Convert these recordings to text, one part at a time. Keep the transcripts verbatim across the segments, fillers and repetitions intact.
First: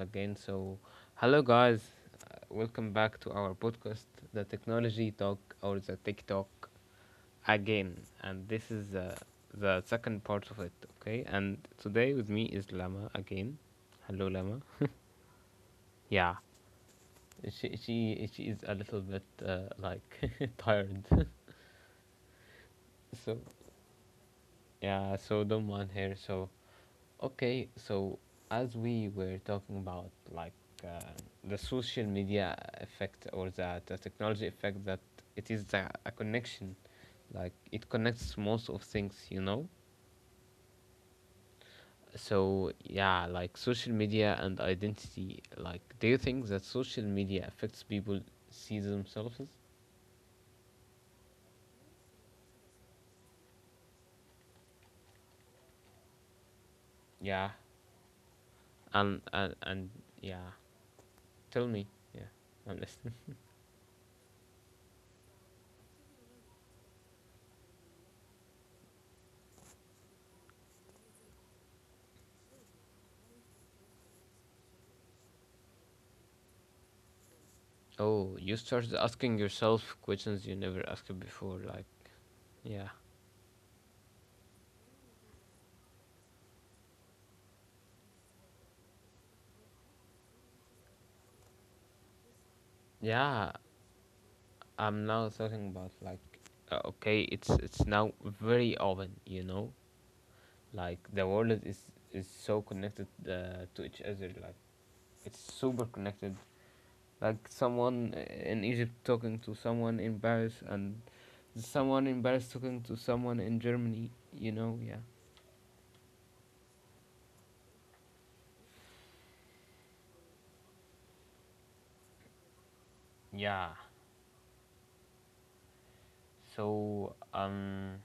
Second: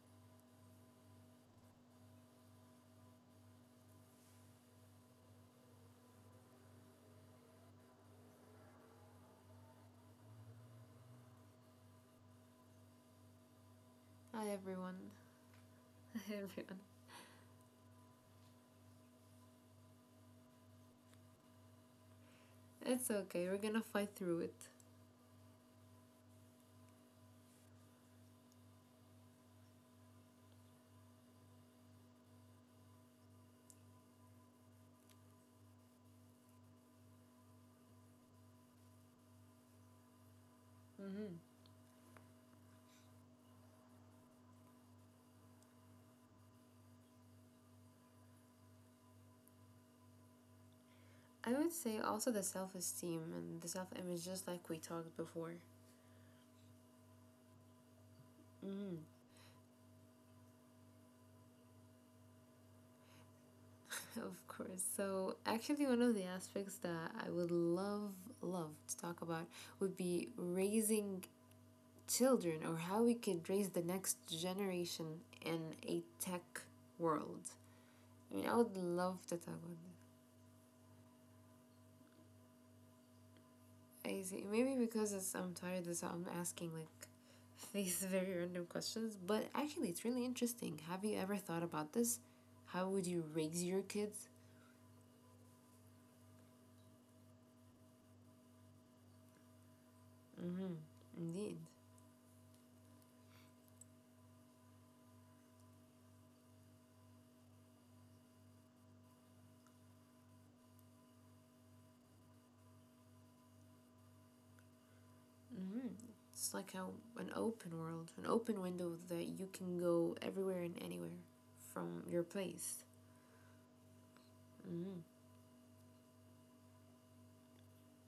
again. So hello guys, Uh, welcome back to our podcast, the Technology Talk or the TikTok again. And this is uh, the second part of it, okay? And today with me is Lama again. Hello, Hi Lama. everyone. Yeah, she she she is a little bit uh, like tired. It's So okay. We're gonna fight through it. yeah, so don't mind her. So okay, so as we were talking about, like uh, the social media effect, or the, the technology effect, that it is the, a connection, like it connects most of things, you know? Mm-hmm. So yeah, like social media and identity, like do you think that social media affects people see themselves? I would say also the self esteem and the self image, just like we talked before. Yeah, Mm-hmm. and and, and yeah, tell me. Yeah, I'm listening. Of course. So, actually, one of the aspects that I would love, love to talk about would be raising children or how we could raise the next generation in a tech world. I Oh, mean, I you would started love to asking talk about yourself this. questions you never asked before, like yeah. I see. Maybe because it's, I'm tired, so I'm asking like these very random questions. But actually, it's really interesting. Have you ever thought about this? How would you Yeah, raise your kids? I'm now talking about like uh, okay, it's it's now very open, you know, Mm-hmm. like the Indeed. world is is so connected uh, to each other, like it's super connected. Like someone in Egypt talking to someone in Paris, and someone in Paris talking to someone in Germany, you know, yeah. Mm-hmm. It's like how an open world, an open window that you can go everywhere and anywhere from your place. Yeah. Mm-hmm. So um,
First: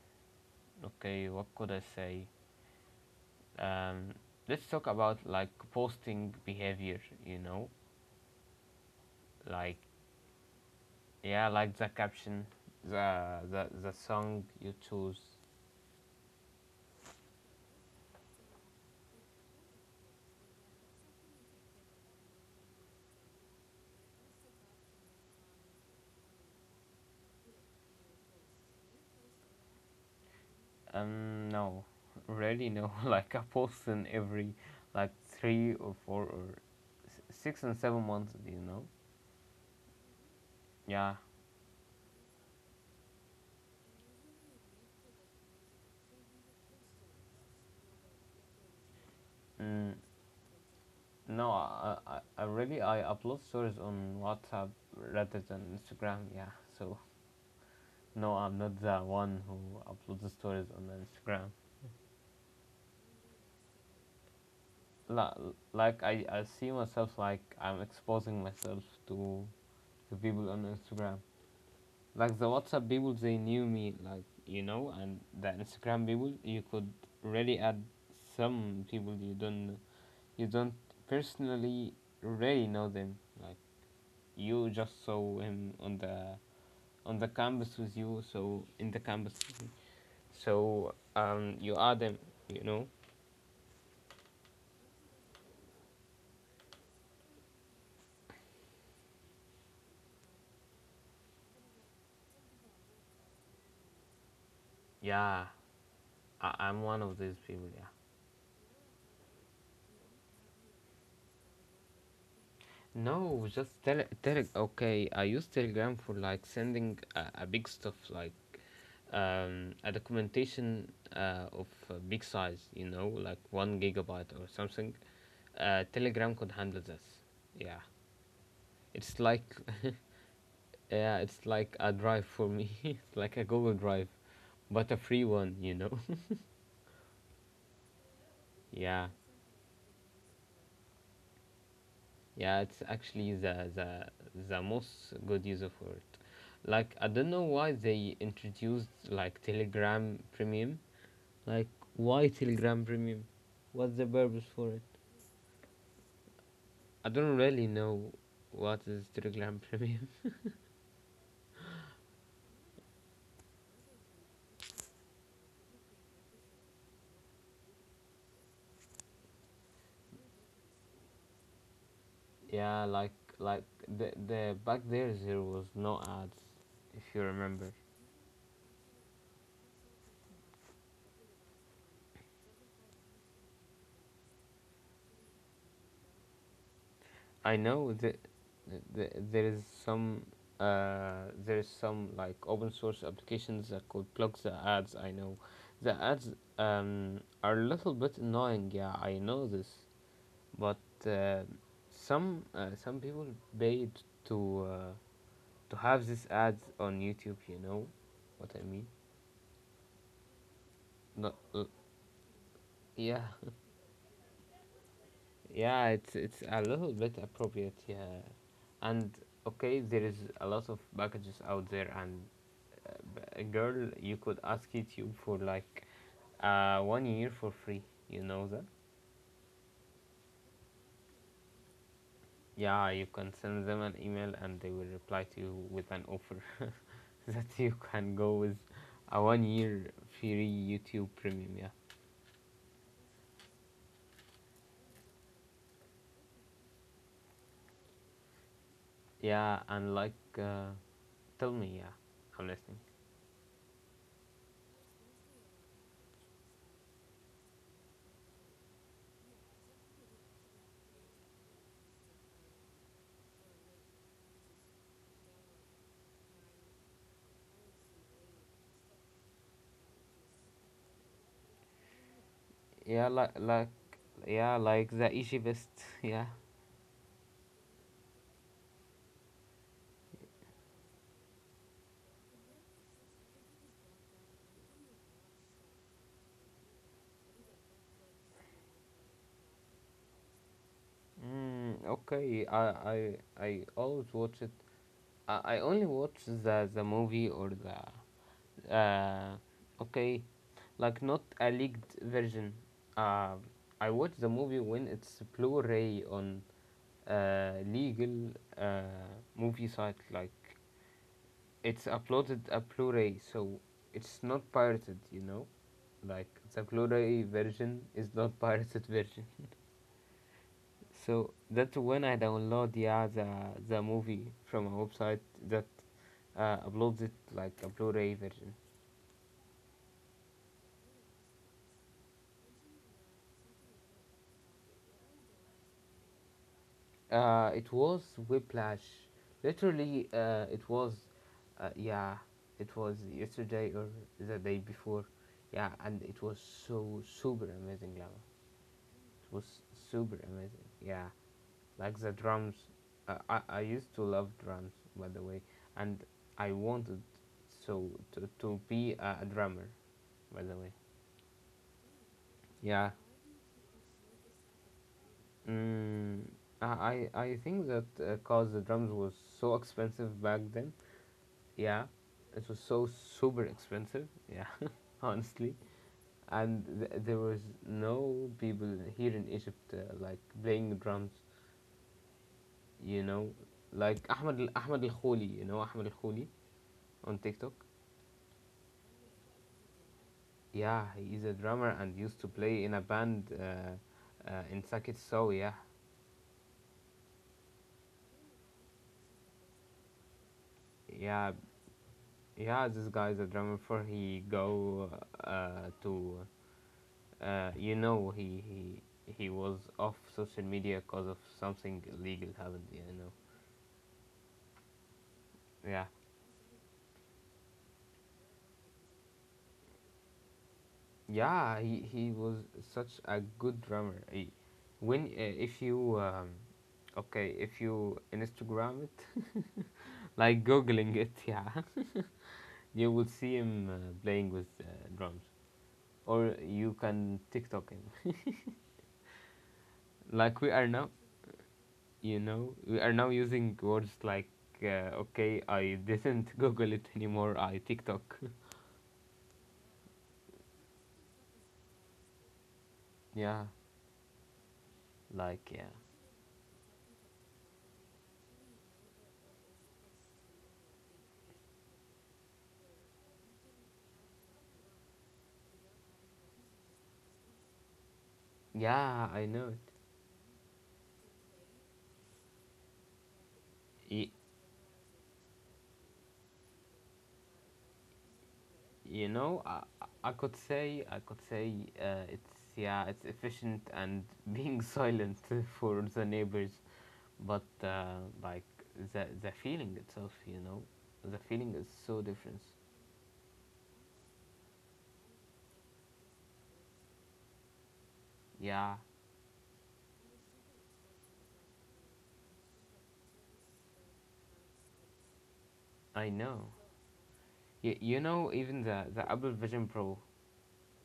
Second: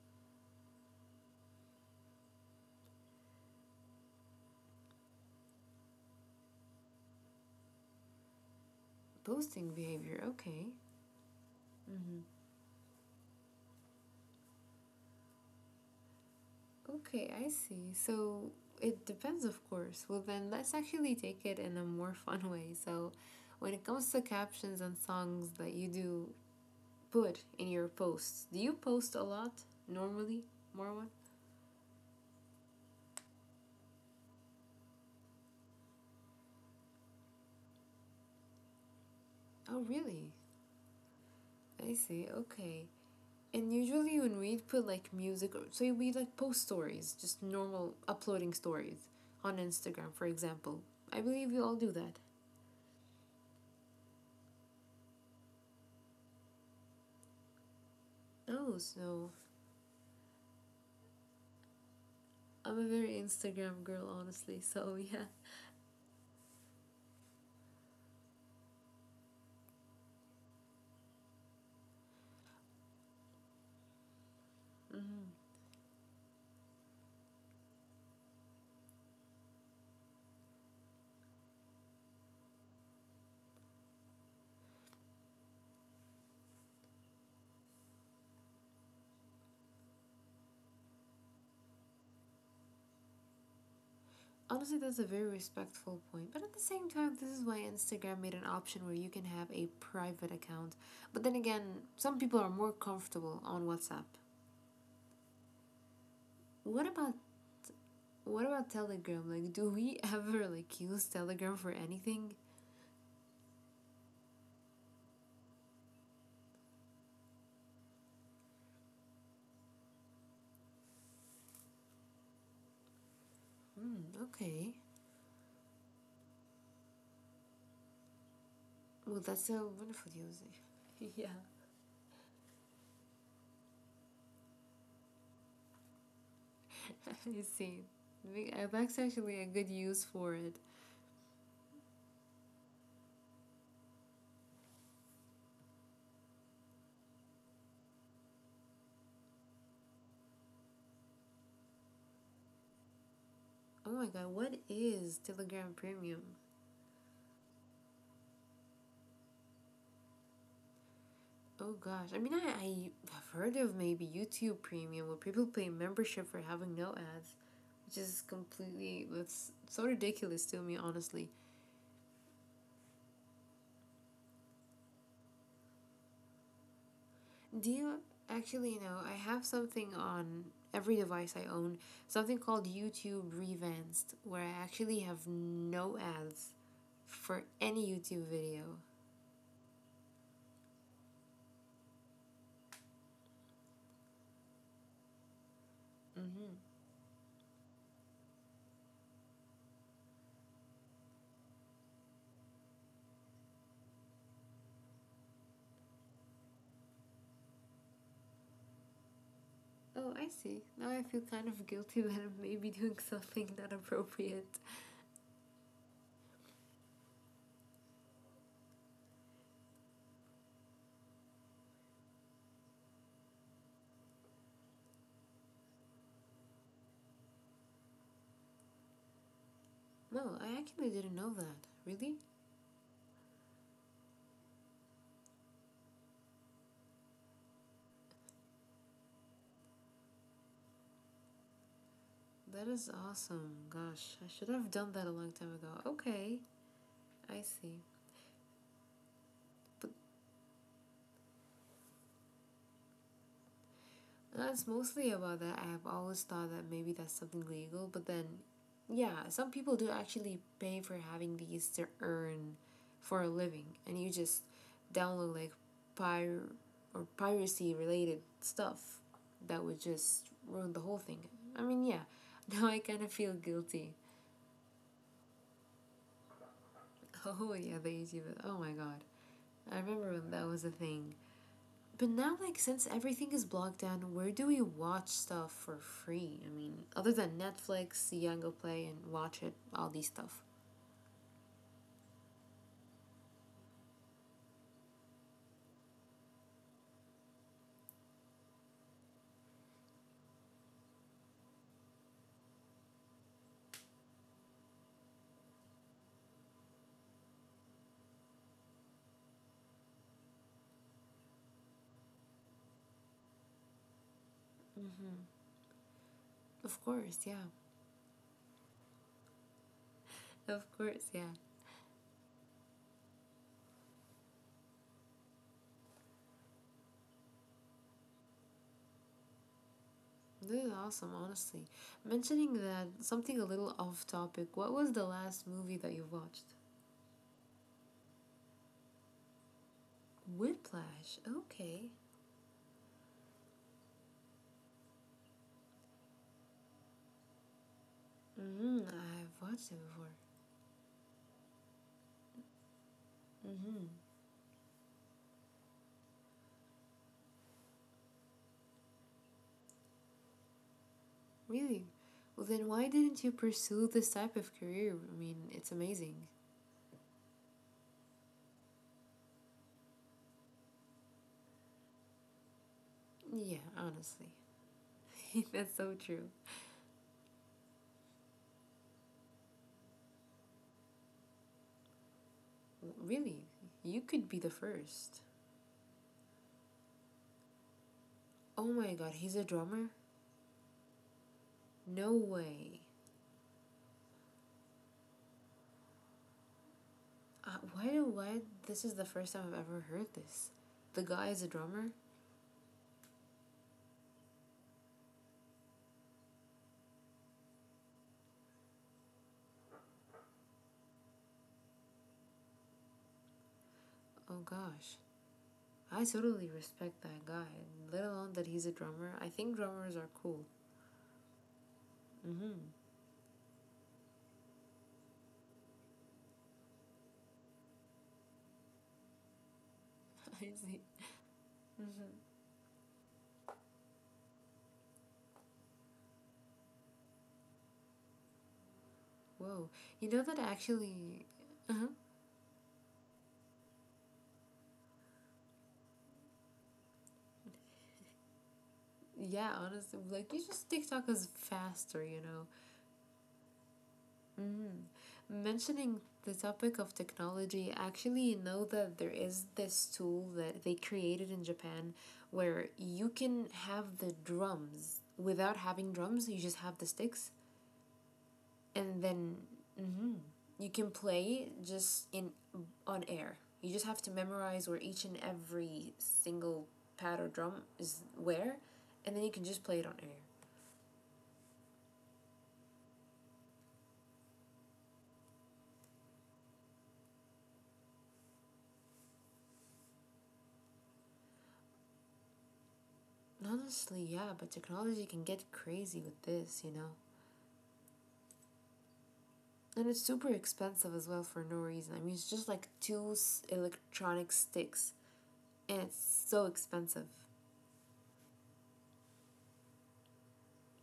okay, what could I say? Um, let's talk about like posting behavior. You know, Posting like behavior. Okay. yeah, like the caption, the the the song you choose. Okay, I see. So it depends, of course. Well, then let's actually take it in a more fun way. So, when it comes to captions and songs that you do put in your posts, do you post a lot normally, Marwan? Um, no, really no. Like I post in every like three or four or s- six and seven months. Do you know? Oh, really? Yeah. I see. Okay. And usually when we put like music, or so we like post stories, just normal uploading stories on Mm, Instagram, for example. I believe no, we all do I, that. I I really I upload stories on WhatsApp rather than Instagram. Yeah. So no, I'm Oh, not the so one who uploads the stories on Instagram. I'm a very Instagram girl, honestly. So yeah. La- like I I see myself, like I'm exposing myself to the people on Instagram, like the WhatsApp people, they knew me, like you know, and the Mm-hmm. Instagram people, you could really add some people you don't you don't personally really know them. Like you just saw him on the on the campus with you, so in the campus, with you. So um, you add them, you know. Honestly, that's a very respectful point. But at the same time, this is why Instagram made an option where you can have a private account. But then again, some people are more comfortable on WhatsApp. Yeah, I, I'm What one about of these people. Yeah. what about Telegram? Like, do we ever like use Telegram for anything? No, just tele tele okay, I use Telegram for like sending a, a big stuff like um a documentation uh of uh, big size, you know, like one Hmm. gigabyte or Okay. something. Uh, Telegram could handle this. Yeah. It's Well, that's a like wonderful use. yeah, yeah, it's like a drive for me. It's like a Google Drive, but a free one, you know. I see. We- uh, That's Yeah. actually a good use for it. Yeah, it's actually the the the most good use of word. Like I don't know why they introduced like Telegram Premium. Like why Telegram Premium? Oh What's the my god, purpose what for it? is Telegram Premium? I don't really know what is Telegram Premium. Oh gosh, I mean, I, I have heard of maybe YouTube Premium where people pay membership for having no ads, which is completely that's so ridiculous to me, honestly. Yeah, like like the the back there there was no ads, if you remember. Do you actually know? I have something on every device I own, something called YouTube Revanced, where I actually have no ads for I any know that, YouTube video. that there is some uh, there is some like open source applications that could block the ads. I know the ads Mm-hmm. um, are a little bit annoying. Yeah, I know this, but uh, some uh, some people paid to uh, to have these ads on YouTube. You know what I mean? Oh, I see. Now I feel Not kind uh, of guilty that I'm maybe doing yeah something not appropriate. yeah. It's it's a little bit appropriate. Yeah, and okay, there is a lot of packages out there, and a girl, you could ask YouTube for like uh, one year for free. You know that? No, I actually didn't know that. Really? Yeah, you can send them an email and they will reply to you with an offer that you can go with a one year free YouTube premium. Yeah, That is awesome. Gosh, I should have done that a long time ago. Okay, I see. yeah, But and like uh, tell me, yeah, I'm listening. that's mostly about that. I've always thought that maybe that's something legal, but then, yeah, some people do actually pay for having these to earn for a living, and you just download like pir or piracy related stuff that would just ruin the whole thing. I mean, yeah, now I kind Yeah, of like feel like guilty. yeah, like the Egypt. Yeah. Oh, yeah, the YouTube. Oh my god. I remember when that was a thing. But now, like, since everything is blocked down, where do we watch stuff for free? I mean, other than Netflix, Yango Play, and Watch It, all these stuff. Mm, okay, I I I always watch it. I, I only watch the the movie or the Uh, okay, like not a leaked version. Uh, I watched the movie when it's Blu-ray on uh, legal uh, movie site. Like it's uploaded a Blu-ray, so it's not pirated. You know, like the Of course, Blu-ray yeah. version is not pirated version. Of course, yeah. So that's when I download yeah the the movie from a website that uh, uploads it like a Blu-ray version. This is awesome, honestly. Mentioning that, something a little off topic, what was the last movie that you watched? Uh, it was whiplash. Literally, uh, it was, Whiplash, uh, okay. yeah, it was yesterday or the day before. Yeah, and it was so super amazing, Lama. Mm, I've It was watched it before. super amazing. Yeah, like the drums. Uh, I, I used to love drums, by the way, and I wanted so to, to be a, a drummer, by the way. Really? Well, then why Yeah. didn't you pursue this type of career? I mean, it's amazing. Mm, I I I think that because the drums was so expensive back then, yeah, it was so super Yeah, expensive. honestly. Yeah, honestly, That's so true. and th- there was no people here in Egypt uh, like playing drums. You know, Really? like You could be Ahmed the Al- Ahmed Al first. Khouli. You know Ahmed Al Khouli on TikTok. Oh my god, he's a drummer? Yeah, he is a drummer and No used to play in a way. band uh, uh, in Sakit. So yeah, Uh, why do why this is the first time I've ever heard this. The guy yeah, is a drummer? yeah. This guy is a drummer. Before he go uh, to uh, you know, he, he he was off social media because of something illegal happened, you know. Oh gosh. Yeah, I totally respect that guy, let alone that he's a drummer. I think drummers are cool. yeah, he, he was Mhm. such a good drummer. He- when uh, if you um, okay, if you instagram it like I see. googling it yeah you will see him uh, playing with uh, drums, or you can tiktok him Whoa. You know like that we are now, actually uh-huh. you know, we are now using words like uh, okay, I didn't google it anymore, I tiktok Yeah, honestly, like you just TikTok is faster, you know. yeah. Mm. Like yeah, Mentioning the topic of technology, I actually you know that there is this tool that they created in Japan where you can have the drums without having drums, you just have the sticks, and yeah, I then know it. mhm, you can play just in on air. You just have Y- to memorize where each and every single pad or drum is where, you and then you know, can I, just play it on I air. could say, I could say uh, it's yeah, it's efficient and being silent for the neighbors, but uh, like the the feeling itself, you know, the feeling is so different. Honestly, yeah, but technology can get crazy with this, you know? Yeah, And it's super expensive as well for no reason. I mean, it's just like two electronic sticks, and I it's so know. expensive. Y- you know, even the the Apple Vision Pro,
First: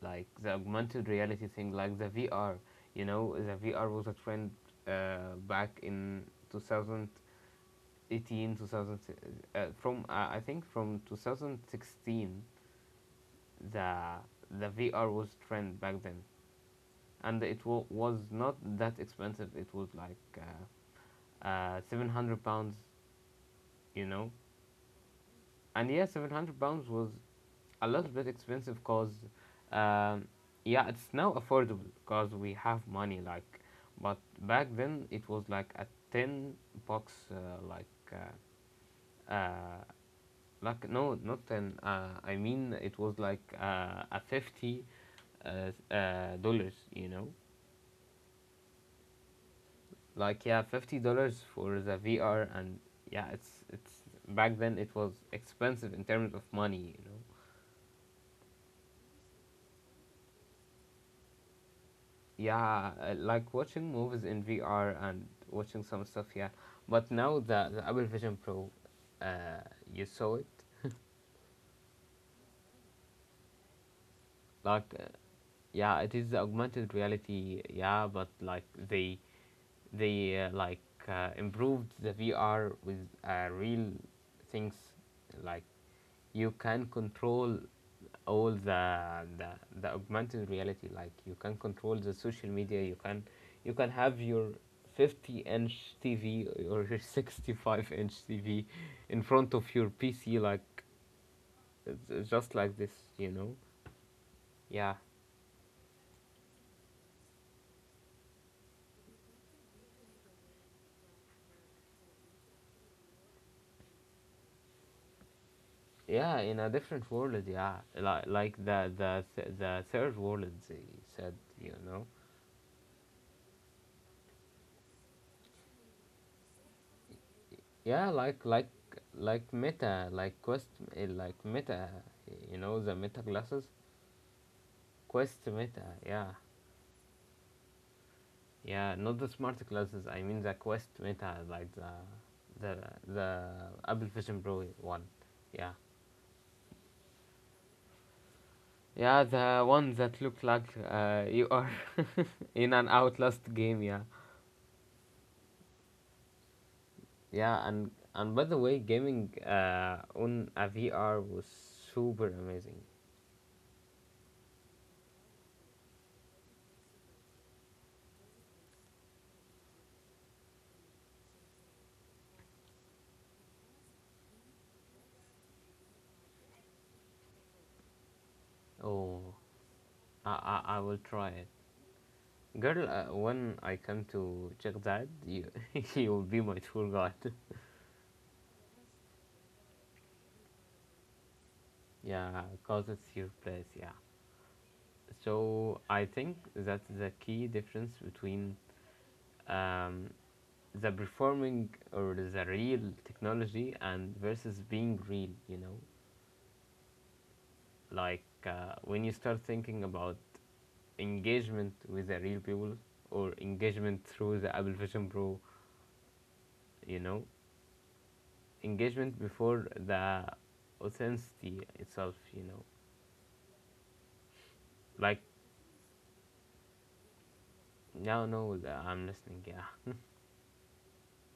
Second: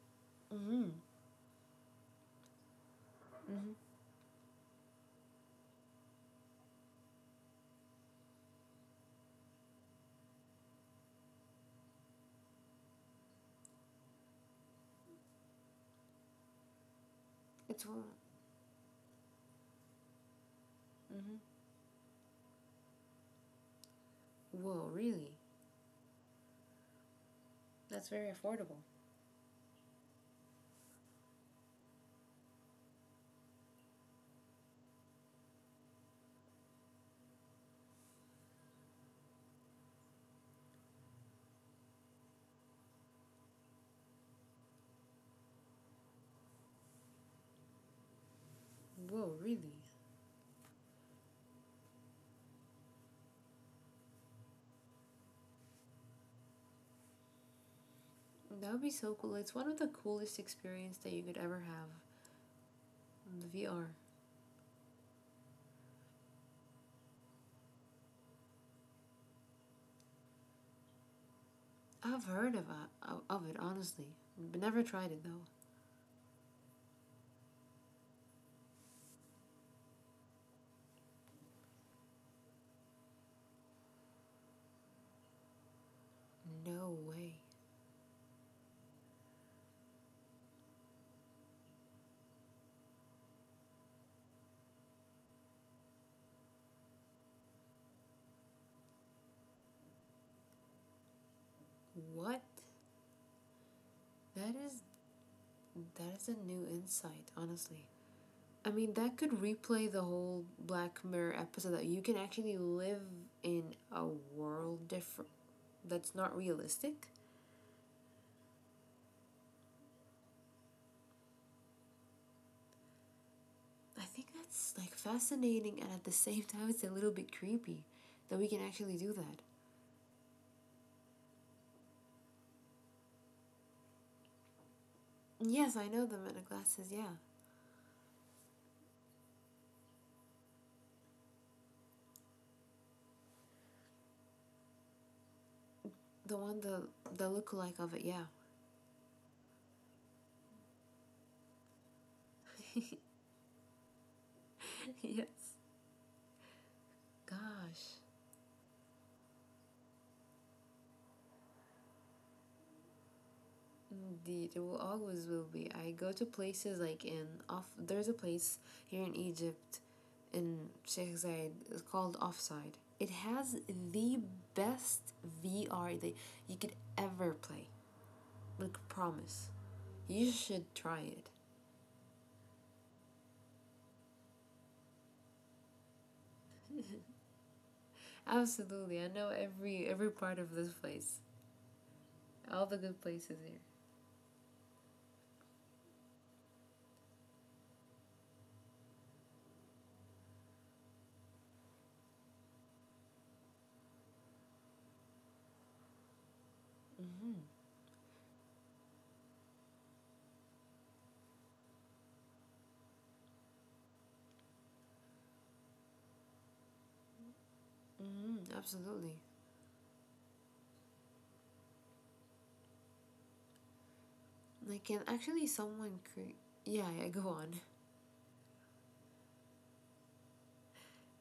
like the Mm-hmm. augmented reality thing, like the V R. You know, the Mm-hmm. V R was a trend uh, back in two thousand Eighteen two thousand, two thousand uh, from uh, I think from twenty sixteen the the vr was trend back then, and it wa It's whoa, was not that expensive. It was like uh, uh, seven hundred pounds, you know. whoa, really? And yeah, seven hundred pounds was a little That's bit very expensive affordable. because um, yeah, it's now affordable because we have money, like, but back then it was like a ten bucks, uh, like uh, uh, like, no, not ten, uh, I mean it was like uh, a fifty, uh, uh, dollars, you know. Whoa, really? Like yeah, fifty dollars for the VR. And yeah, it's it's back then it was expensive in terms of money, you know. That would be so cool. It's one of the coolest experience that you could ever have. Yeah uh, The like watching V R. movies in VR and watching some stuff, yeah. But now the, the Apple Vision Pro, uh, you saw it, I've heard of it, of it honestly, but never like uh, tried it though. yeah, it is augmented reality, yeah, but like they they uh, like uh, improved the VR with uh, real things, like you can No way. control all the, the the augmented reality. Like you can control the social media, you can you can have your fifty inch T V or your sixty-five inch T V in front of your P C, like it's- it's What? just like this, you know. That is Yeah, that is a new insight, honestly. I mean, that could replay the whole Black Mirror episode that you can actually live in a world different that's yeah, not in a different realistic. world, yeah, like like the the th- the third world, they said, you know. I think that's like fascinating and at the same time it's a little bit creepy Yeah, like that we like can actually do like that. meta like quest eh, like meta, you know, the meta glasses, quest Yes, meta, I know the yeah. man of glasses, yeah. Yeah, not the smart glasses, I mean the quest meta, like the the the Apple Vision Pro one, yeah. The one the the lookalike of it, yeah. Yeah, the one that look like uh, you are in an outlast game, yeah. yes. Yeah, and Gosh. and by the way, gaming uh, on a V R was super amazing. Indeed, it will always will be. I go to places like in off. There's a place here in Egypt, in Sheikh Zayed. It's called Offside. It has the best V R that you could ever play. Like Oh, promise, you I, should I, I will try try it. it. Girl, uh, when I come to Chagdad, you you will be my tour guide. Absolutely, I know every every part of this place. Yeah, All cause the good it's your places place. here. Yeah. So I think that's the key difference between um, the performing or the real technology and versus being real. You know, like uh, when you start thinking about engagement with the real people or engagement through the Apple Vision Pro, you know, Mm, engagement absolutely. before the authenticity itself, you know, Like, can like actually someone create? Yeah, yeah. Go on. now, no, the- I'm listening, yeah.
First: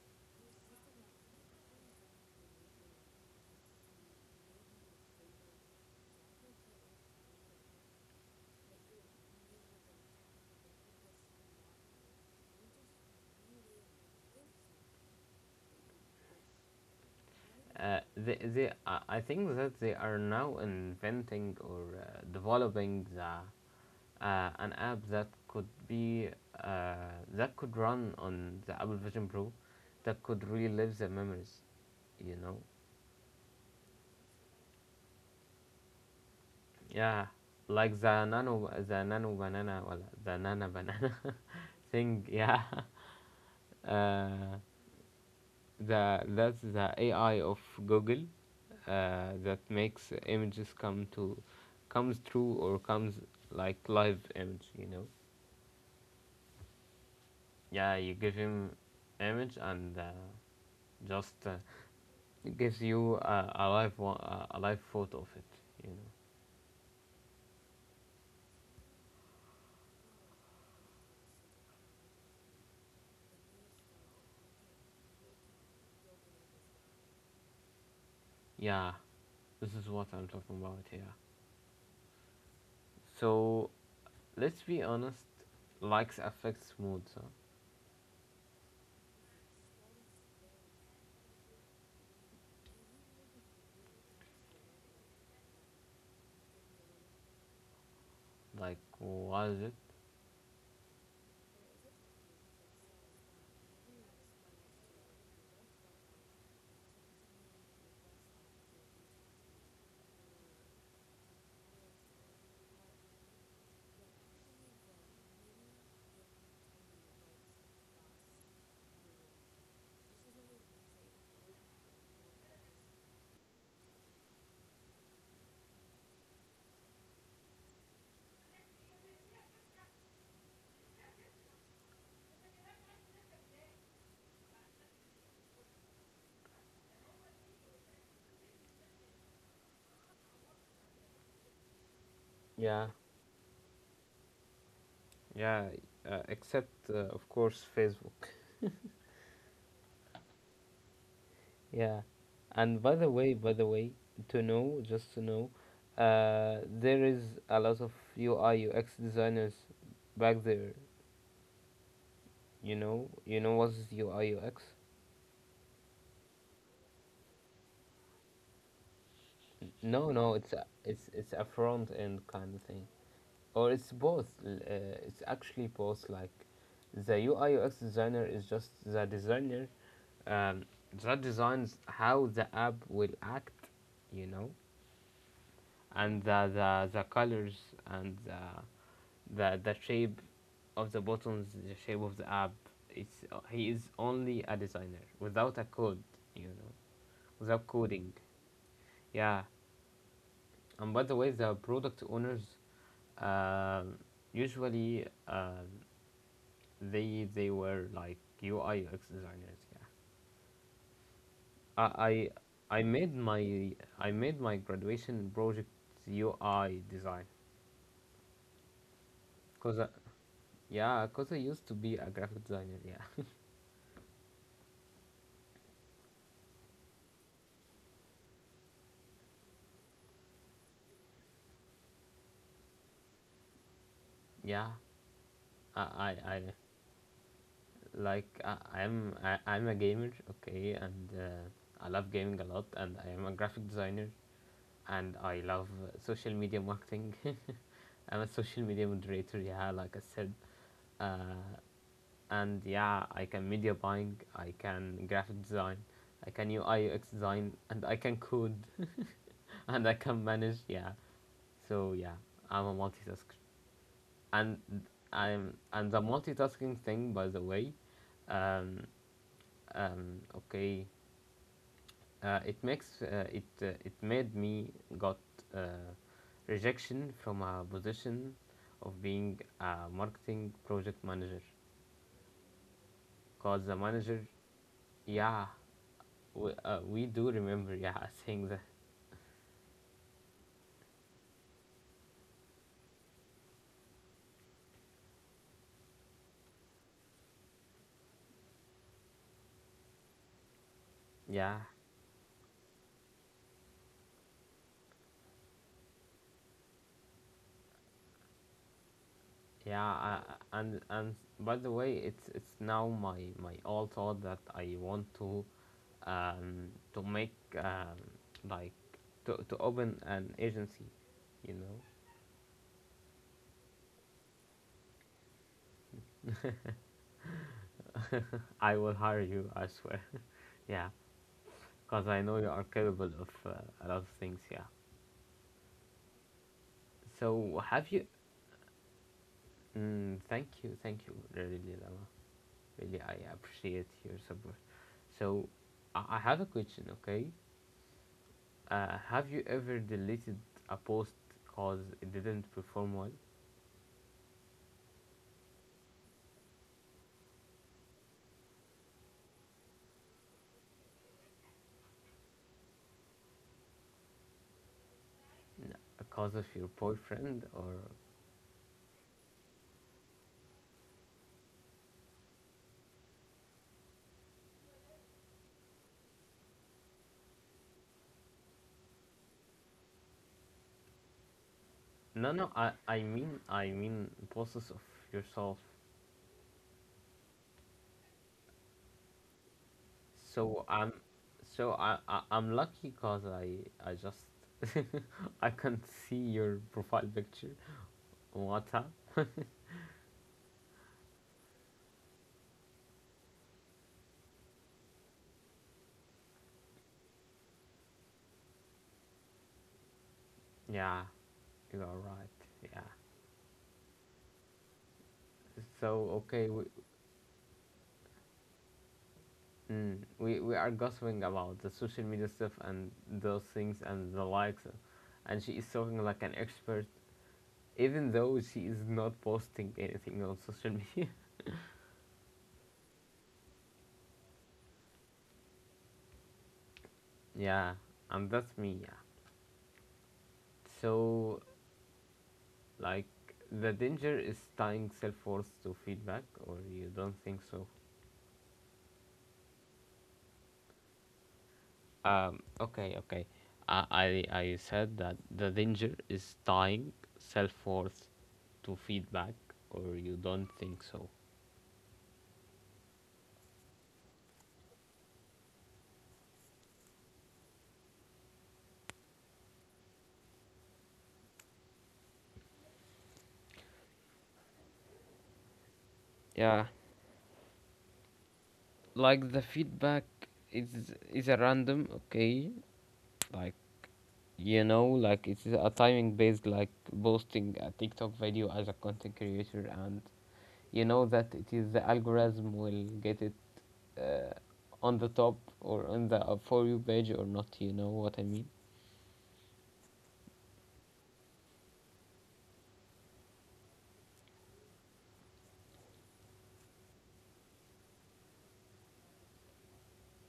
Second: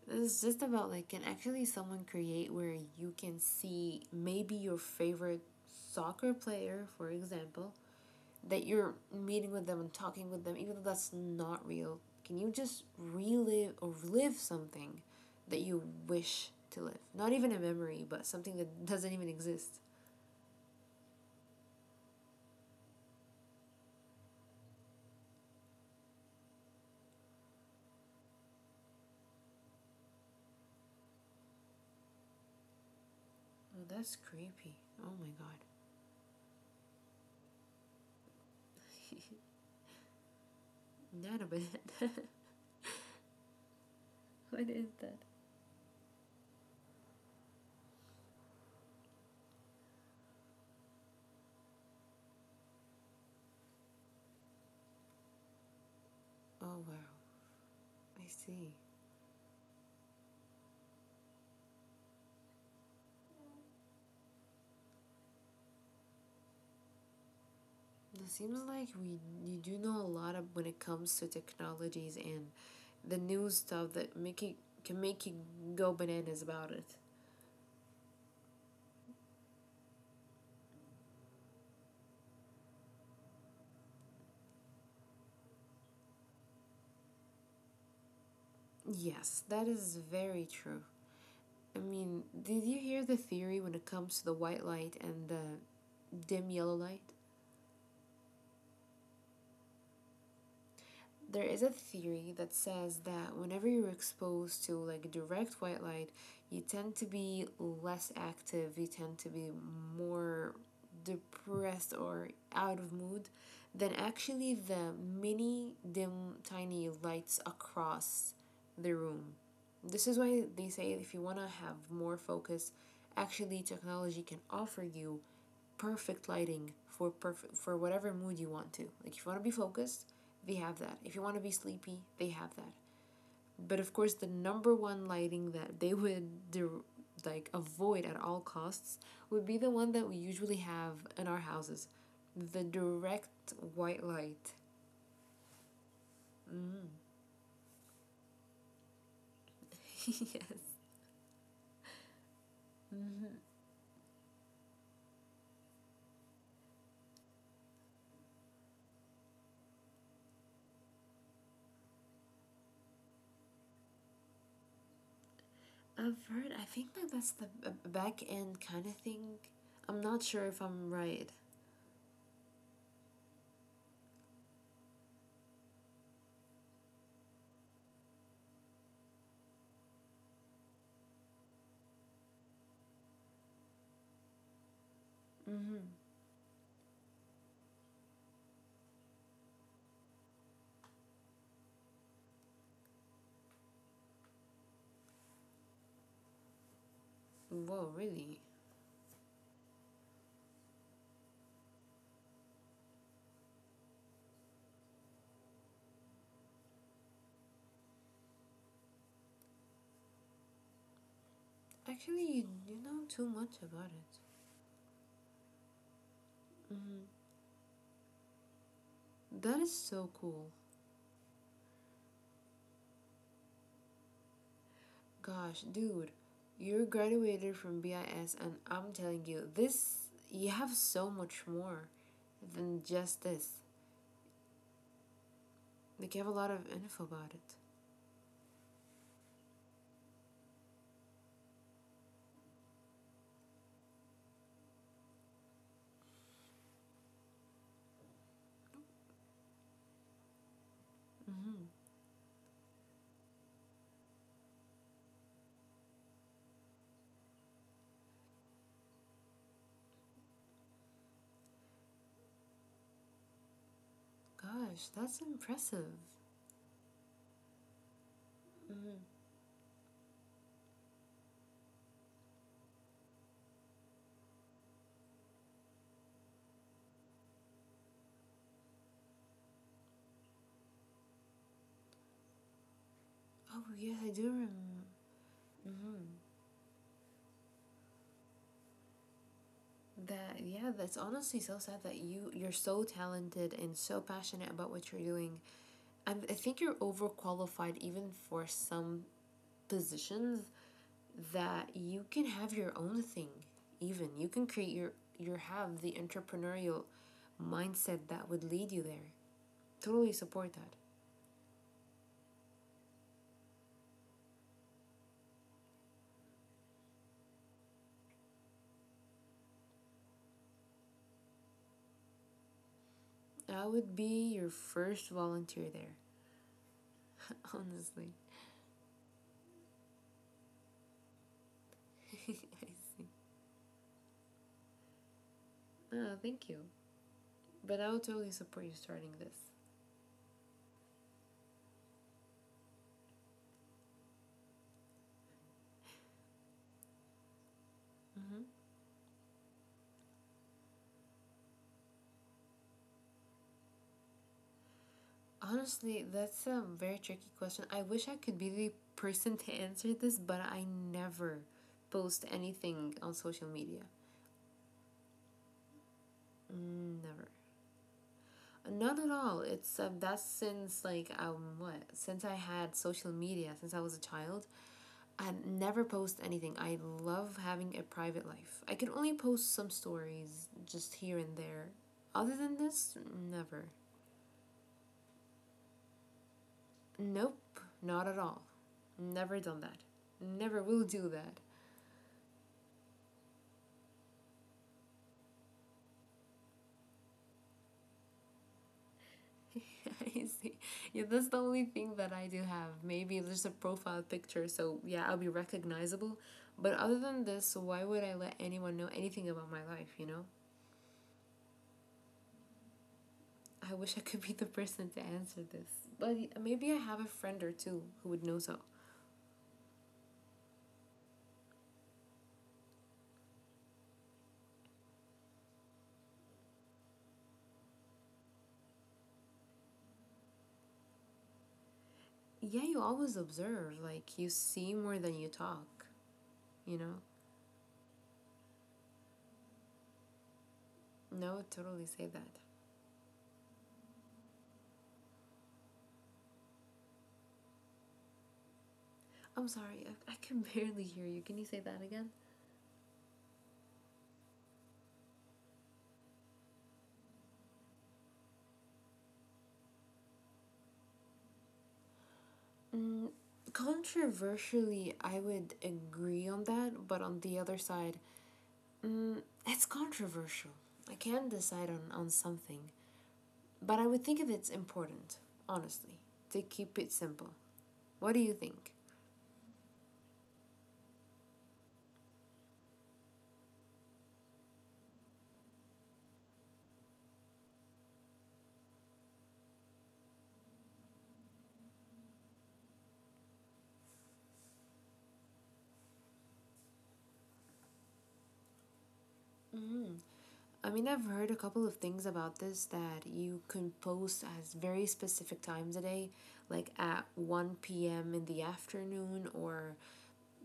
This is just about like can actually someone create where you can see maybe your favorite soccer player, for example, that you're meeting with them and talking with them, even though that's not real. Can you just relive or live something that you wish to live? Not even a Uh, memory, but they, something they, that I doesn't I even think that exist. they are now inventing or uh, developing the uh, an app that could be uh, that could run on the Apple Vision Pro, that could relive the memories, you know. Oh, that's creepy. Oh my god. Yeah, like the nano the nano banana well, the nana banana Not a bit. thing. Yeah, uh, the that's the A I of Google uh, that makes images come to comes true or comes like live image, you know. Oh wow. Yeah, you I give see. him image and uh, just uh, it gives you a, a live one, a, live photo of it. You know. It seems like we you do know a lot of when it comes to technologies and the new stuff that make you, can make you go bananas about it. Yeah, this is what I'm talking about here. So let's be honest. Likes affects moods. Huh? Yes, that is very true. I mean, did you hear the theory when it comes to the white light and the dim yellow light? Like what is it? There is a theory that says that whenever you're exposed to like direct white light, you tend to be less active, you tend to be more depressed or out of mood than actually the mini dim tiny lights across the room. This is why they say if you want to have more focus, actually technology can offer you perfect lighting for perfect for whatever mood you want to. Like if you want to be focused, they have that. If you want to be sleepy, they have that. But of course, the number one lighting that they would do, like avoid at all costs would be the one that we usually have in our houses, the Yeah, direct white light. yeah, uh, except uh, of course Facebook. Yeah. And by the way, by the way, to know, just to know, uh, there is a lot of U I U X designers back there. You know, you know what's U I U X? I've heard. I think that that's the back end kind of thing. I'm No, not no, sure it's if a, I'm it's right. it's a front end kind of thing, or it's both. L- Uh, it's actually both. Like, the U I U X designer is just the designer um, that designs how the app will act, you know, and the the, the colors and the, the the shape of the buttons, the shape of the app. It's uh, he is only a designer without a code, you know, without Whoa, coding. really? Yeah. And by the way, the product owners um usually um they they were like U I designers. Yeah, Actually, I, you, you I I know made too my much about I it. made my graduation project U I Mm-hmm. design That is because so cool. yeah, because I used to be a graphic designer. Yeah, Gosh, dude, you graduated from B I S, and I'm telling you, this you have so much more than just this. yeah. I Like I, you have a I lot of info about it. like I, I'm I, I'm a gamer. Okay, and uh, I love gaming a lot, and I am a graphic designer, and I love uh, social media marketing. I'm a social media moderator, yeah, like I said. Uh, Mm-hmm. and yeah, I can media buying, I can graphic design, I can U I design, and I can code, and I can manage, yeah. So yeah, I'm a multitasker, and Gosh, that's I'm and impressive. the multitasking thing, by the way, um, Mm-hmm. um, okay, uh, it makes uh, it uh, it made me got uh, rejection from a position of being a marketing project manager Oh because the yeah, I do manager remember. yeah Mm-hmm. we, uh, we do remember yeah saying that That yeah, that's honestly so sad that you you're so talented and so passionate about what you're doing. And I think you're overqualified even for some positions yeah that you can have your own thing even you can create your your have the entrepreneurial mindset that would lead you there. yeah. Totally uh, support that. and and by the way, it's it's now my my all thought that I want to um to make um like to, to open an agency, you know. I would be your first volunteer there, honestly. I will hire you, I swear. Yeah, because I know you are capable of uh, a lot of things, yeah. Oh, thank you. So, But I have would you. totally support you starting this. Mm, thank you, thank you, really, Lama. Really, I appreciate your support. So, I, I have a question, okay? Mm-hmm. Uh, have you ever deleted a post because it didn't perform well? Honestly, that's a very tricky question. I wish I could be the person to answer this, but I never post anything on social media. N- Because of your Mm, never. boyfriend or. Not at all. It's um, that's since like um what since I had social media since I was a child. I never post anything. I love having a private life. I can only post some stories just here and there. Other No, than no, I, this, I mean, never. I mean, posts of yourself. Nope, not at all. Never done that. Never So will I'm, do that. so I, I I'm lucky cause I I just I can see your profile picture on WhatsApp. I see. Yeah, that's the only thing that I do have. Maybe there's a profile picture, so yeah, I'll be recognizable. But other than this, why would I let anyone know anything about my life, you know? Yeah, you are right. Yeah. I wish I could be the person to answer this. But So okay, maybe we I have a friend or two who would know so. mm, we we are gossiping about the social media stuff and those things and the likes, and she is talking like an expert, even though she is not posting anything on social media. Yeah, you always observe, like, you see more than you talk, you know? Yeah, and that's me. Yeah. No, So, totally say that. like the danger is tying self worth to feedback, or you don't think so? I'm sorry, I, I can barely hear you. Can you say that again? Um, okay, okay. I, I, I said that the danger is tying self worth to feedback, or you don't think so. Mm, controversially, I would agree on that, but on the other side, mm, it's controversial. I can't decide on, on something, but I would think if it's important, honestly, to keep Yeah, it simple. What do you think? like the feedback is is a random, okay? Like, you know, like it's a timing based, like posting a TikTok video as a content creator, and you know that it is the algorithm will get it on the top or on the uh, for you page or not, you know what I mean. I mean, I've heard a couple of things about this that you can post at very specific times a day, like at one p m in the afternoon or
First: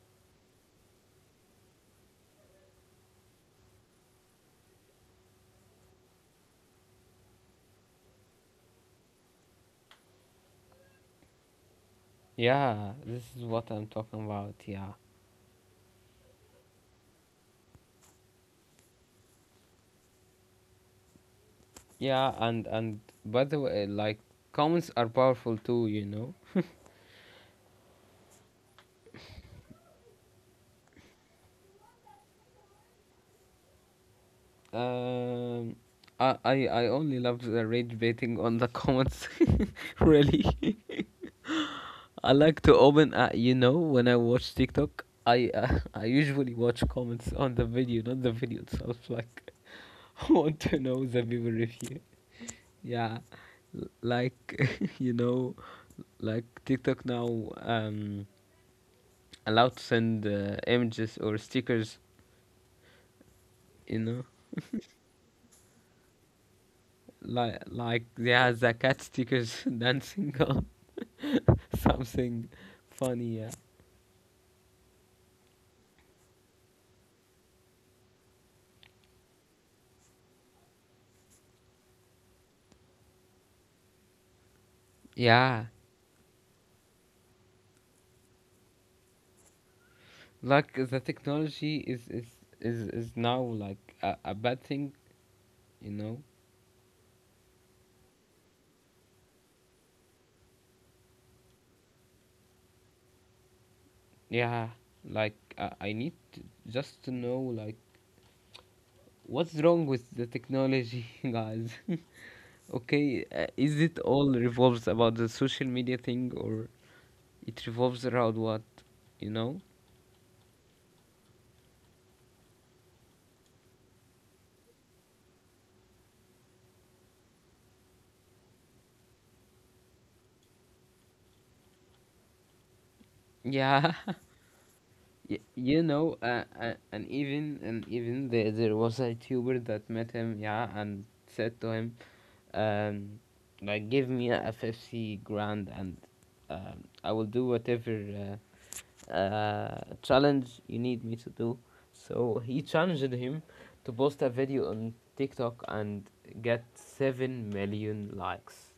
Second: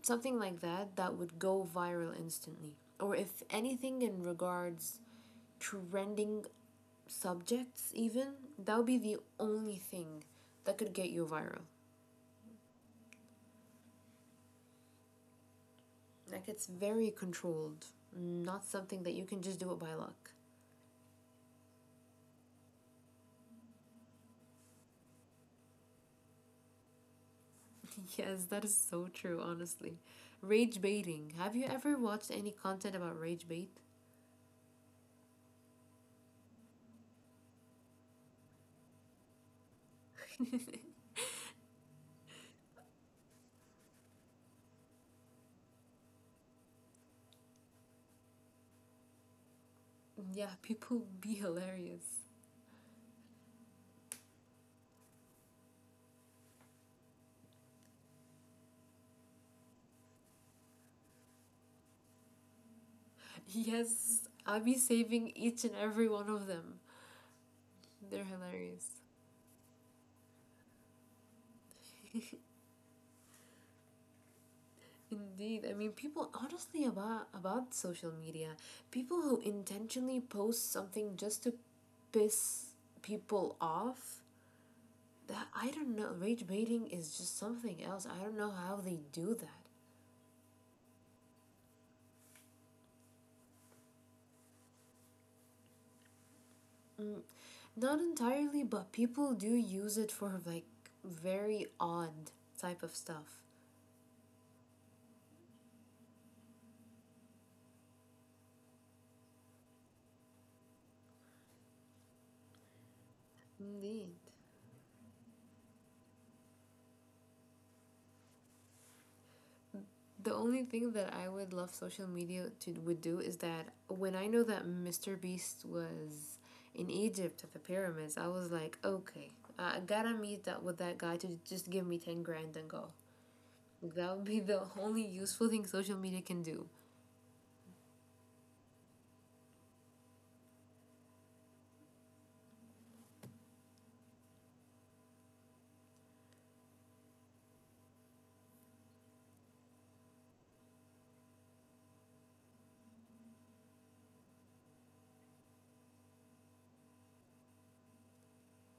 something like that that would go viral instantly, or if anything in regards trending subjects, even that would be the only thing that could get you viral. Yeah, this is what I'm talking about, yeah. Like, it's very controlled, not something that you can just do it by luck. Yeah, and and by the way, like comments are powerful too, you know. Yes, that is so true. Honestly, rage baiting, have you ever watched any content about rage bait? um i i, I only love the rage baiting on the comments. Really. I like to open. Uh, you know, when I watch TikTok, I uh, I usually watch comments on the video, not the video itself. Like, I Yeah, want to know people the be people review. hilarious. Yeah, l- like you know, like TikTok now um allowed to send uh, images or stickers. You Yes, know, I'll be saving each and every one of them. like like They're they have the hilarious. cat stickers dancing on something funny. Yeah. Indeed. I mean, people honestly about about social media, people who intentionally post something just to piss people off, that Yeah. I don't know, rage baiting is just something else. I don't know how they do that. Like the technology is is is, is now like a, a bad thing, you know? Mm, not entirely, but people do use it for like very odd type of stuff. Yeah, like uh, I need to, just to know, like what's wrong with the technology, guys. Okay, uh, is it Indeed. all revolves about the social media thing, or it revolves around what, you know? The only thing that I would love social media to would do is that when I know that Mister Beast was in Egypt at the pyramids, I was like, okay, I gotta meet that with that guy to just give me ten grand and go. Yeah. That would be the only Y- useful thing You social know, media can uh, do. uh, and even and even there, there was a YouTuber that met him, yeah, and said to him, um, like, give me a fifty grand, and um, I will do whatever uh, uh, challenge you need me to do. So he challenged him to post a video on TikTok and get seven million likes.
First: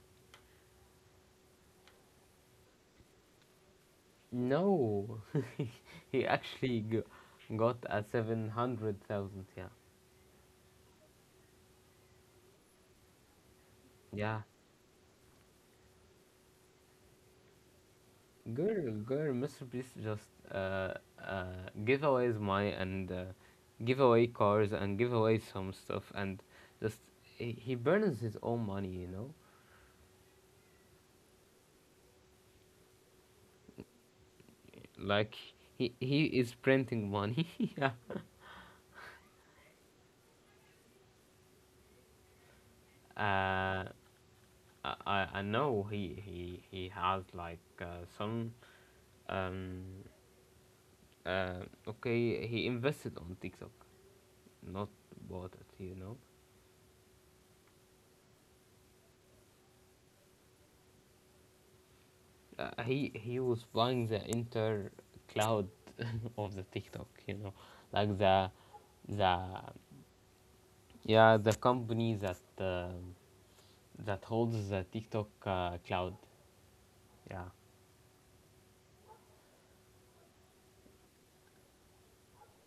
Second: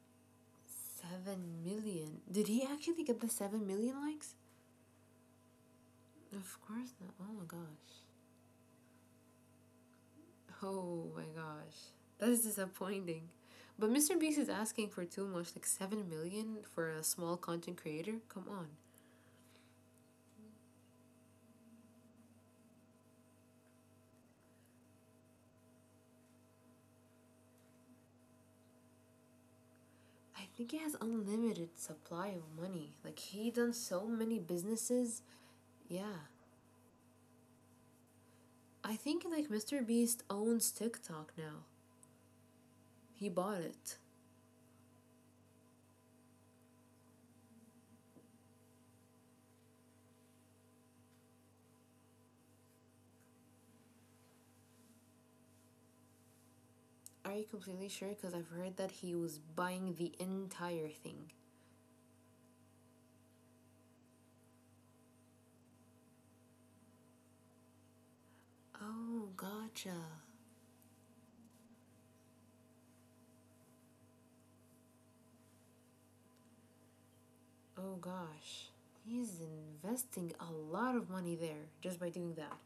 Seven million. Did he actually get the seven million likes? No, he Of actually course g- not. Oh my got gosh. a seven hundred thousand. Yeah, Oh my gosh, that is disappointing. But Mister Beast yeah. is asking for too much, like seven million for a small content creator? Come on. Girl, girl, Mister Beast just uh, uh, give away his money and uh, give away cars and give away some stuff, and just he, he burns his own money, you know, I think he has unlimited supply of money. Like, he done so many businesses. like he he Yeah. is printing money. Yeah. I think like Mister Beast owns TikTok now. He bought Uh, it. I I I know he he he has like uh, some um uh okay, he invested on TikTok, not bought it, you know. Are you completely sure? Because I've heard that he was buying the entire thing. Uh, he he was flying the inter cloud of the TikTok, you know, like the Oh, the gotcha. yeah the company that uh, that holds the TikTok uh, cloud. Yeah, Oh gosh. He's investing a lot of money there just by doing that.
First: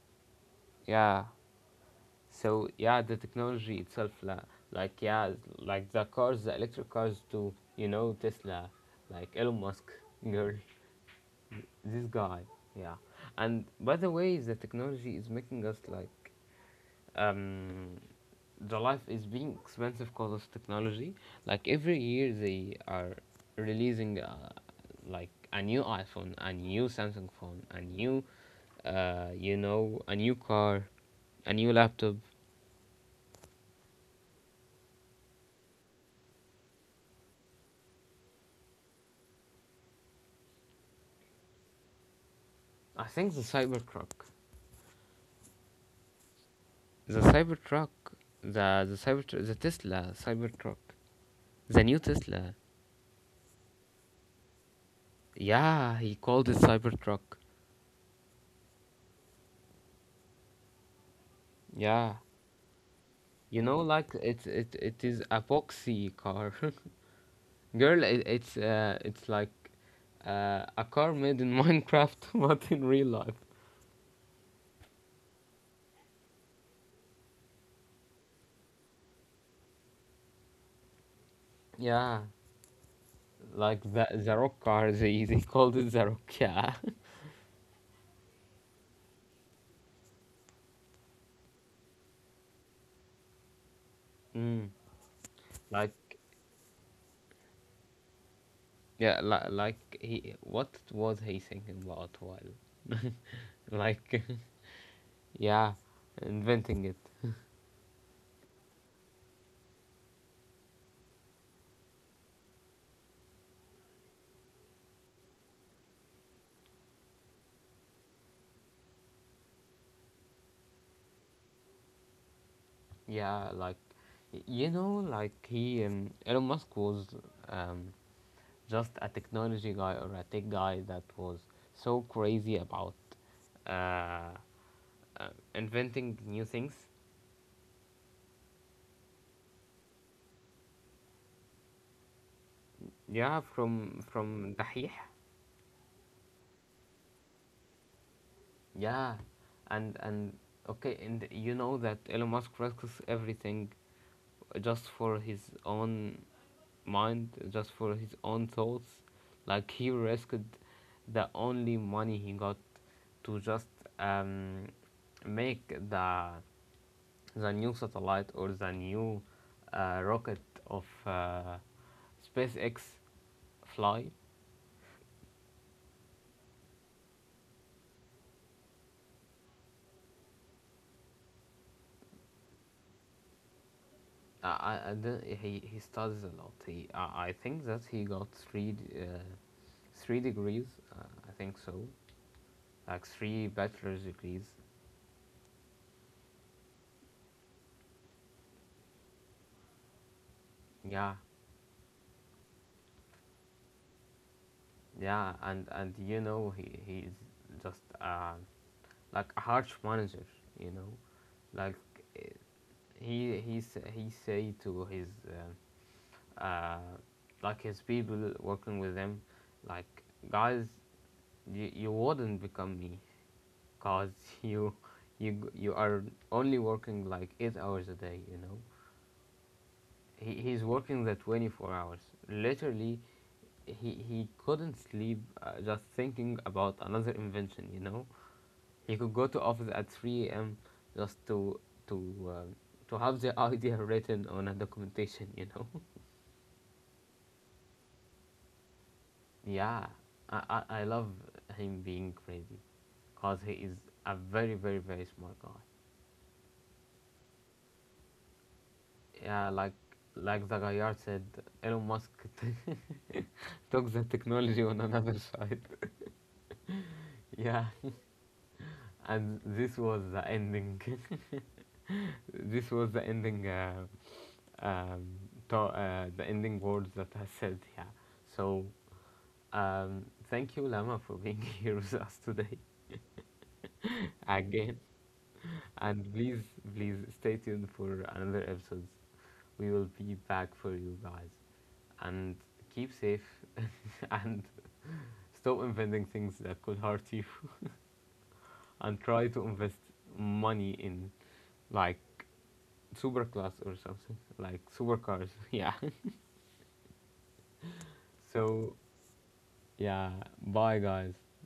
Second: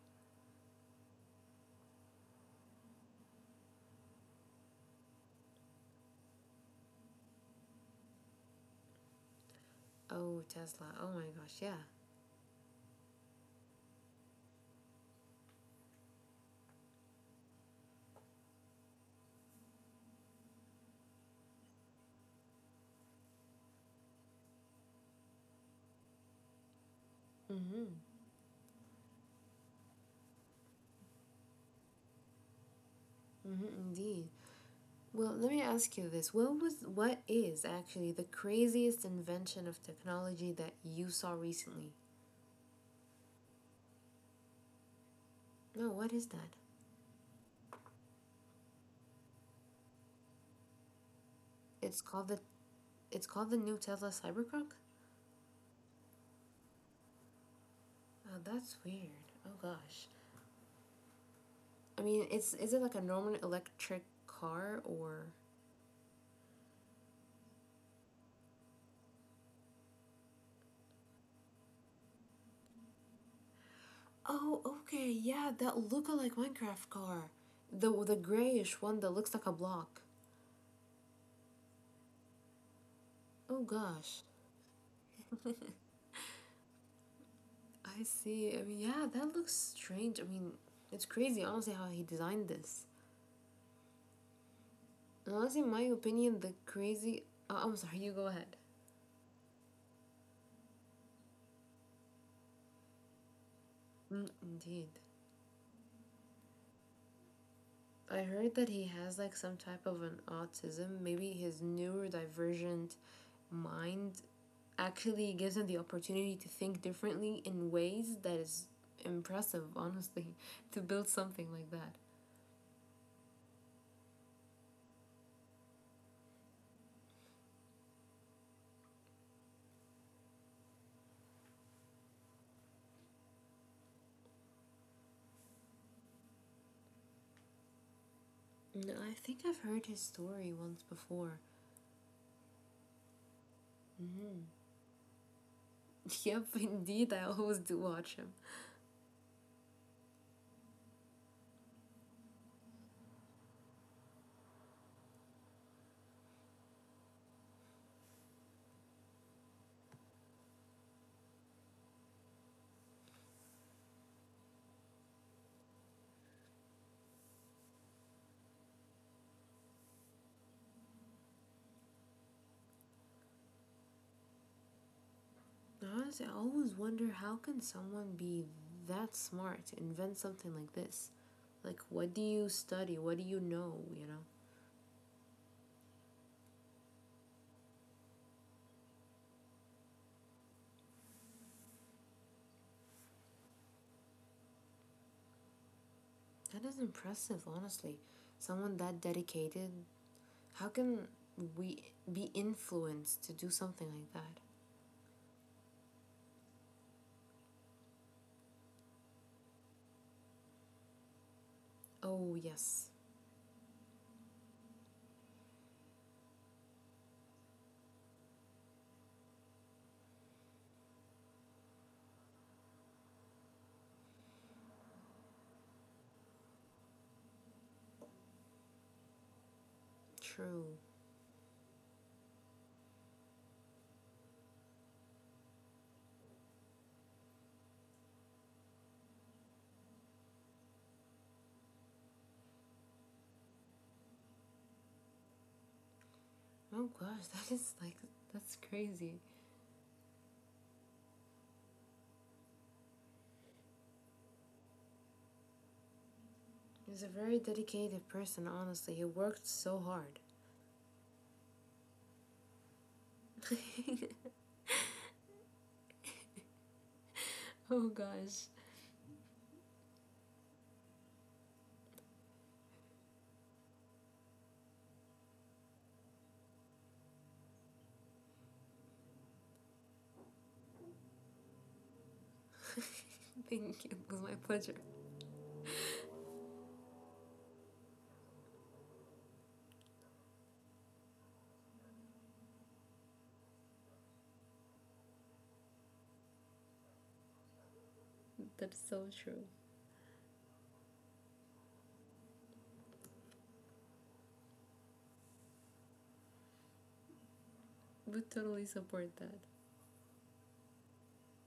yeah. So yeah, the technology itself, la, like yeah, like the cars, the electric cars too. You know, Tesla, like Elon Musk, Oh, girl, Tesla. Oh my gosh, yeah. this guy. Yeah, and by the way, the technology is making us like um, the life is being expensive because of technology. Like every year, they are releasing uh, like a new iPhone, a new Samsung phone, a Mm-hmm. new, uh, you know, a new car, a new laptop. Mm-hmm, indeed. Well, let me ask you this. What was, what is actually the craziest invention of technology that you saw recently? I think the Cybertruck, No, what is that? the Cybertruck, the the Cyber the Tesla Cybertruck, the It's new called the, Tesla. it's called the new Tesla Cybertruck? Yeah, he called it Cybertruck. Oh, that's weird. Oh gosh. I Yeah, mean, it's, is it like a normal you know, electric like it it, car it is or a boxy car. Girl, it, it's uh, it's like uh, a car made in Minecraft, but in real life. Oh, okay. Yeah, that look-alike Minecraft car. The the grayish one that looks like a block. Yeah, Oh like the gosh. the rock car. They they called it the rock. Yeah. I see. I mean, yeah, that looks strange. I mean, it's crazy, honestly, how he designed this. Mm. Honestly, in my Like opinion, the crazy. Oh, I'm sorry, you go ahead. yeah, li- like he. What was he thinking about while, like, Mm, indeed. yeah, inventing it. I heard that he has like some type of an autism. Maybe his neurodivergent mind actually gives him the opportunity to think differently in ways that is impressive, honestly, to build something like that. Yeah, like, y- you know, like he um, Elon Musk was um just a technology guy or a tech guy that was so crazy about uh uh, inventing new things. No, I think I've heard his story once before. Yeah, from from Hmm. Dahih. Yep, indeed, I always do watch him. Yeah, and and okay, and you know that Elon Musk risks everything just for his own mind, just for his own thoughts. Like he risked the only money he got to just um, make the the new satellite or the new uh, rocket of uh, SpaceX fly. Honestly, I always wonder how can someone be that smart to invent something like this? Like, what do you study? What do you know? You know, I, I, I don't- He he studies a lot. He I, I think that he got three d- uh, three degrees. Uh, I think so, like three bachelor's degrees. that is impressive. Honestly, someone that dedicated. How can Yeah, we be influenced to do something like that? yeah, and and you know he he's just uh, like a harsh manager. You know, like uh, Oh yes, he he sa- he say to his uh, uh, like his people working with him, like guys, you you wouldn't become me, cause you you you are only working like eight hours a day, you know. He, he's true. working the twenty-four hours literally. He he couldn't sleep, uh, just thinking about another invention, you know. He could go to office at three a.m. just to to uh, to have the idea written on a documentation, you know. Oh gosh, that is like that's crazy. Yeah, I, I I love him being crazy because he is a very very very smart guy. He's a very dedicated person. Honestly, he worked Yeah, like so hard. like the Gaillard said, Elon Musk took the technology on another side. Yeah, Oh gosh. and this was the ending. This was the ending. Uh, um, to, uh, the ending words that I said. Yeah. So um, thank you, Lama, for being here with us today Thank you. It was my pleasure. again. And please, please stay tuned for another episode. We will be back for you guys. And keep safe and stop inventing things that could hurt you That's and so try true. to invest money in like super class or something like supercars. Yeah. We totally So support that. yeah, bye guys.